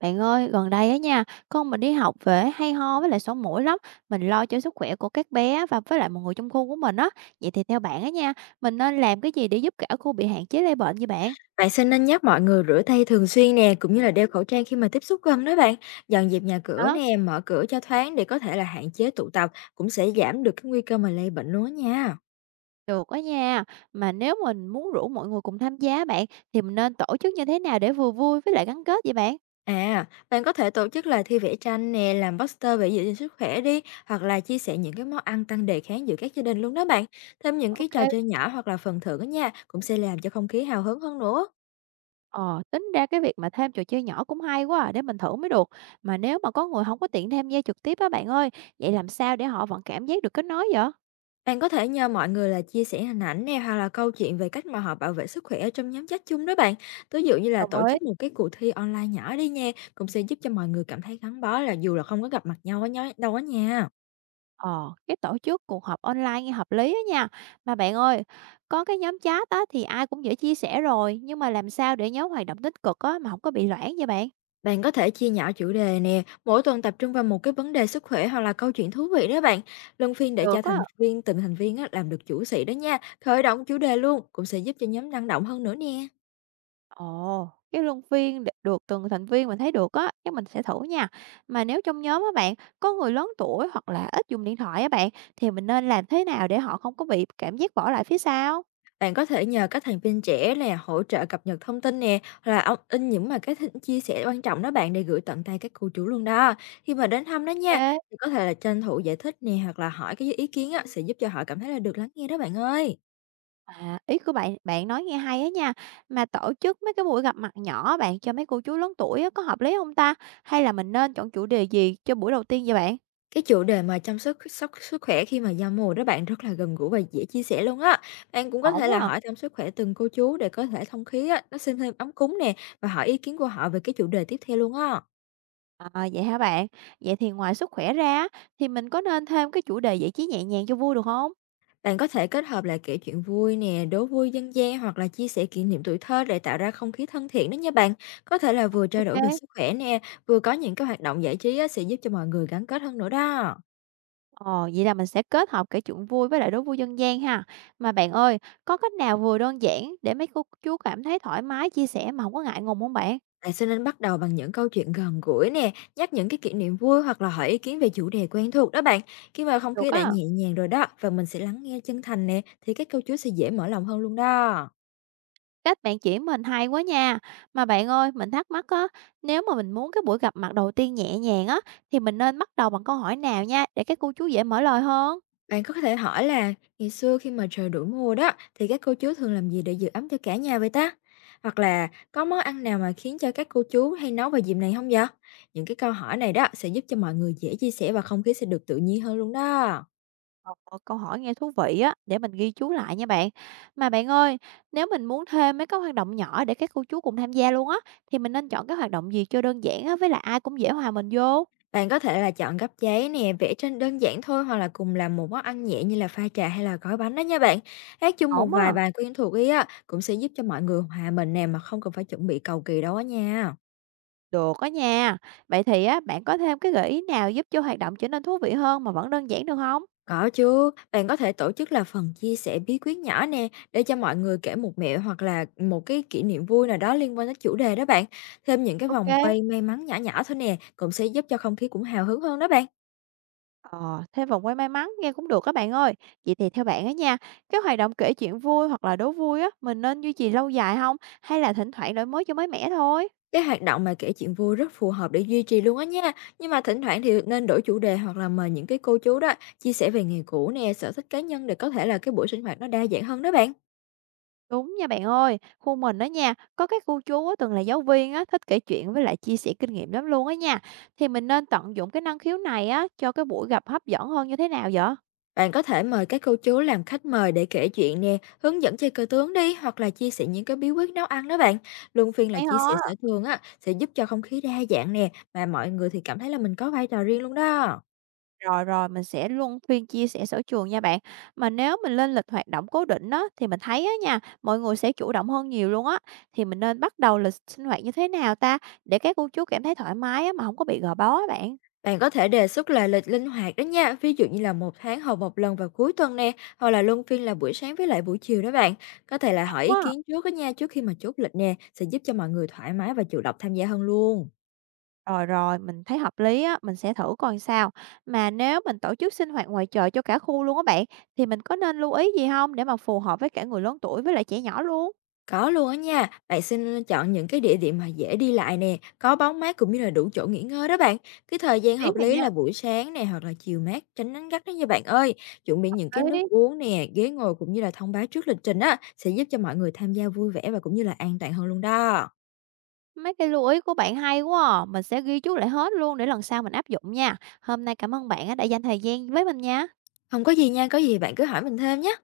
Bạn ơi, gần đây á nha, con mình đi học về hay ho với lại sổ mũi lắm. Mình lo cho sức khỏe của các bé và với lại mọi người trong khu của mình á. Vậy thì theo bạn á nha, mình nên làm cái gì để giúp cả khu bị hạn chế lây bệnh vậy bạn? Bạn xin nên nhắc mọi người rửa tay thường xuyên nè, cũng như là đeo khẩu trang khi mà tiếp xúc gần đó bạn. Dọn dẹp nhà cửa Đó, nè, mở cửa cho thoáng để có thể là hạn chế tụ tập, cũng sẽ giảm được cái nguy cơ mà lây bệnh luôn á nha. được á nha. Mà nếu mình muốn rủ mọi người cùng tham gia bạn, thì mình nên tổ chức như thế nào để vừa vui với lại gắn kết vậy bạn? À, bạn có thể tổ chức là thi vẽ tranh nè, làm poster về giữ gìn sức khỏe đi, hoặc là chia sẻ những cái món ăn tăng đề kháng giữa các gia đình luôn đó bạn. Thêm những cái Ok, trò chơi nhỏ hoặc là phần thưởng á nha, cũng sẽ làm cho không khí hào hứng hơn nữa. Ờ, tính ra cái việc mà thêm trò chơi nhỏ cũng hay quá à, để mình thử mới được. Mà nếu mà có người không có tiện tham gia trực tiếp á bạn ơi, vậy làm sao để họ vẫn cảm giác được kết nối vậy? Bạn có thể nhờ mọi người là chia sẻ hình ảnh nè, hoặc là câu chuyện về cách mà họ bảo vệ sức khỏe ở trong nhóm chat chung đó bạn. Ví dụ như là Đồng tổ ý. chức một cái cuộc thi online nhỏ đi nha, cũng sẽ giúp cho mọi người cảm thấy gắn bó, là dù là không có gặp mặt nhau ở nhau đâu á nha. Ờ, cái tổ chức cuộc họp online nghe hợp lý á nha. Mà bạn ơi, có cái nhóm chat á thì ai cũng dễ chia sẻ rồi, nhưng mà làm sao để nhóm hoạt động tích cực á mà không có bị loãng vậy bạn? Bạn có thể chia nhỏ chủ đề nè, mỗi tuần tập trung vào một cái vấn đề sức khỏe hoặc là câu chuyện thú vị đó bạn. Luân phiên để cho Được á. thành viên từng thành viên á, làm được chủ sĩ đó nha, khởi động chủ đề luôn cũng sẽ giúp cho nhóm năng động hơn nữa nè. Ồ, cái luân phiên được từng thành viên mình thấy được á, chắc mình sẽ thử nha. Mà nếu trong nhóm á bạn có người lớn tuổi hoặc là ít dùng điện thoại á bạn thì mình nên làm thế nào để họ không có bị cảm giác bỏ lại phía sau? Bạn có thể nhờ các thành viên trẻ là hỗ trợ cập nhật thông tin nè, hoặc là ông in những mà cái th chia sẻ quan trọng đó bạn, để gửi tận tay các cô chú luôn đó. Khi mà đến thăm đó nha, Ok. thì có thể là tranh thủ giải thích nè, hoặc là hỏi cái ý kiến á, sẽ giúp cho họ cảm thấy là được lắng nghe đó bạn ơi. À, ý của bạn bạn nói nghe hay á nha. Mà tổ chức mấy cái buổi gặp mặt nhỏ bạn cho mấy cô chú lớn tuổi á, có hợp lý không ta? Hay là mình nên chọn chủ đề gì cho buổi đầu tiên vậy bạn? Cái chủ đề mà chăm sóc sóc sức khỏe khi mà giao mùa đó bạn rất là gần gũi và dễ chia sẻ luôn á. Bạn cũng có Ổn thể quá là à. hỏi thăm sức khỏe từng cô chú để có thể thông khí á, nó xem thêm ấm cúng nè, và hỏi ý kiến của họ về cái chủ đề tiếp theo luôn á. À, vậy hả bạn? Vậy thì ngoài sức khỏe ra á, thì mình có nên thêm cái chủ đề giải trí nhẹ nhàng cho vui được không? Bạn có thể kết hợp lại kể chuyện vui nè, đố vui dân gian, hoặc là chia sẻ kỷ niệm tuổi thơ để tạo ra không khí thân thiện đó nha bạn. Có thể là vừa trao OK. đổi kê. về sức khỏe nè, vừa có những cái hoạt động giải trí á, sẽ giúp cho mọi người gắn kết hơn nữa đó. Ờ, vậy là mình sẽ kết hợp kể chuyện vui với lại đố vui dân gian ha. Mà bạn ơi, có cách nào vừa đơn giản để mấy cô chú cảm thấy thoải mái chia sẻ mà không có ngại ngùng không bạn? Bạn sẽ nên bắt đầu bằng những câu chuyện gần gũi nè, nhắc những cái kỷ niệm vui, hoặc là hỏi ý kiến về chủ đề quen thuộc đó bạn. Khi mà không Được khí đã á. nhẹ nhàng rồi đó, và mình sẽ lắng nghe chân thành nè, thì các câu chuyện sẽ dễ mở lòng hơn luôn đó. Các bạn chỉ mình hay quá nha. Mà bạn ơi, mình thắc mắc á, nếu mà mình muốn cái buổi gặp mặt đầu tiên nhẹ nhàng á, thì mình nên bắt đầu bằng câu hỏi nào nha, để các cô chú dễ mở lời hơn? Bạn có thể hỏi là, ngày xưa khi mà trời đổ mùa đó thì các cô chú thường làm gì để giữ ấm cho cả nhà vậy ta? Hoặc là có món ăn nào mà khiến cho các cô chú hay nấu vào dịp này không vậy? Những cái câu hỏi này đó sẽ giúp cho mọi người dễ chia sẻ, và không khí sẽ được tự nhiên hơn luôn đó. Ờ, câu hỏi nghe thú vị á, để mình ghi chú lại nha bạn. Mà bạn ơi, nếu mình muốn thêm mấy cái hoạt động nhỏ để các cô chú cùng tham gia luôn á, thì mình nên chọn cái hoạt động gì cho đơn giản á, với lại ai cũng dễ hòa mình vô? Bạn có thể là chọn gấp giấy nè, vẽ tranh đơn giản thôi, hoặc là cùng làm một món ăn nhẹ như là pha trà hay là gói bánh đó nha bạn. Hát chung một Ổn á. vài bài quen thuộc ý á, cũng sẽ giúp cho mọi người hòa mình nè, mà không cần phải chuẩn bị cầu kỳ đâu á nha. Được á nha. Vậy thì á, bạn có thêm cái gợi ý nào giúp cho hoạt động trở nên thú vị hơn mà vẫn đơn giản được không? Có chứ, bạn có thể tổ chức là phần chia sẻ bí quyết nhỏ nè, để cho mọi người kể một mẹo hoặc là một cái kỷ niệm vui nào đó liên quan đến chủ đề đó bạn. Thêm những cái vòng Ok. quay may mắn nhỏ nhỏ thôi nè, cũng sẽ giúp cho không khí cũng hào hứng hơn đó bạn. Ờ, thêm vòng quay may mắn nghe cũng được các bạn ơi. Vậy thì theo bạn á nha, cái hoạt động kể chuyện vui hoặc là đố vui á, mình nên duy trì lâu dài không? Hay là thỉnh thoảng đổi mới cho mới mẻ thôi? Cái hoạt động mà kể chuyện vui rất phù hợp để duy trì luôn á nha. Nhưng mà thỉnh thoảng thì nên đổi chủ đề, hoặc là mời những cái cô chú đó chia sẻ về nghề cũ nè, sở thích cá nhân, để có thể là cái buổi sinh hoạt nó đa dạng hơn đó bạn. Đúng nha bạn ơi, khu mình đó nha, có cái cô chú á, từng là giáo viên á, thích kể chuyện với lại chia sẻ kinh nghiệm lắm luôn á nha. Thì mình nên tận dụng cái năng khiếu này á, cho cái buổi gặp hấp dẫn hơn như thế nào vậy? Bạn có thể mời các cô chú làm khách mời để kể chuyện nè, hướng dẫn chơi cờ tướng đi, hoặc là chia sẻ những cái bí quyết nấu ăn đó bạn. Luân phiên là Hay chia sẻ ho. sở trường á, sẽ giúp cho không khí đa dạng nè, mà mọi người thì cảm thấy là mình có vai trò riêng luôn đó. Rồi, mình sẽ luân phiên chia sẻ sở trường nha bạn. Mà nếu mình lên lịch hoạt động cố định á, thì mình thấy á nha, mọi người sẽ chủ động hơn nhiều luôn á. Thì mình nên bắt đầu lịch sinh hoạt như thế nào ta, để các cô chú cảm thấy thoải mái á, mà không có bị gò bó á bạn? Bạn có thể đề xuất là lịch linh hoạt đó nha, ví dụ như là một tháng họp một lần vào cuối tuần nè, hoặc là luân phiên là buổi sáng với lại buổi chiều đó bạn. Có thể là hỏi ý Đúng á. kiến trước đó nha, trước khi mà chốt lịch nè, sẽ giúp cho mọi người thoải mái và chủ động tham gia hơn luôn. Rồi, mình thấy hợp lý á, mình sẽ thử coi sao. Mà nếu mình tổ chức sinh hoạt ngoài trời cho cả khu luôn á bạn, thì mình có nên lưu ý gì không để mà phù hợp với cả người lớn tuổi với lại trẻ nhỏ luôn? Có luôn á nha, bạn xin chọn những cái địa điểm mà dễ đi lại nè, có bóng mát cũng như là đủ chỗ nghỉ ngơi đó bạn. Cái thời gian Biết hợp rồi lý nha, là buổi sáng nè, hoặc là chiều mát tránh nắng gắt đó nha bạn ơi. Chuẩn bị những cái nước biết. uống nè, ghế ngồi cũng như là thông báo trước lịch trình á, sẽ giúp cho mọi người tham gia vui vẻ và cũng như là an toàn hơn luôn đó. Mấy cái lưu ý của bạn hay quá à. Mình sẽ ghi chú lại hết luôn để lần sau mình áp dụng nha. Hôm nay cảm ơn bạn á, đã dành thời gian với mình nha. Không có gì nha, có gì bạn cứ hỏi mình thêm nhé.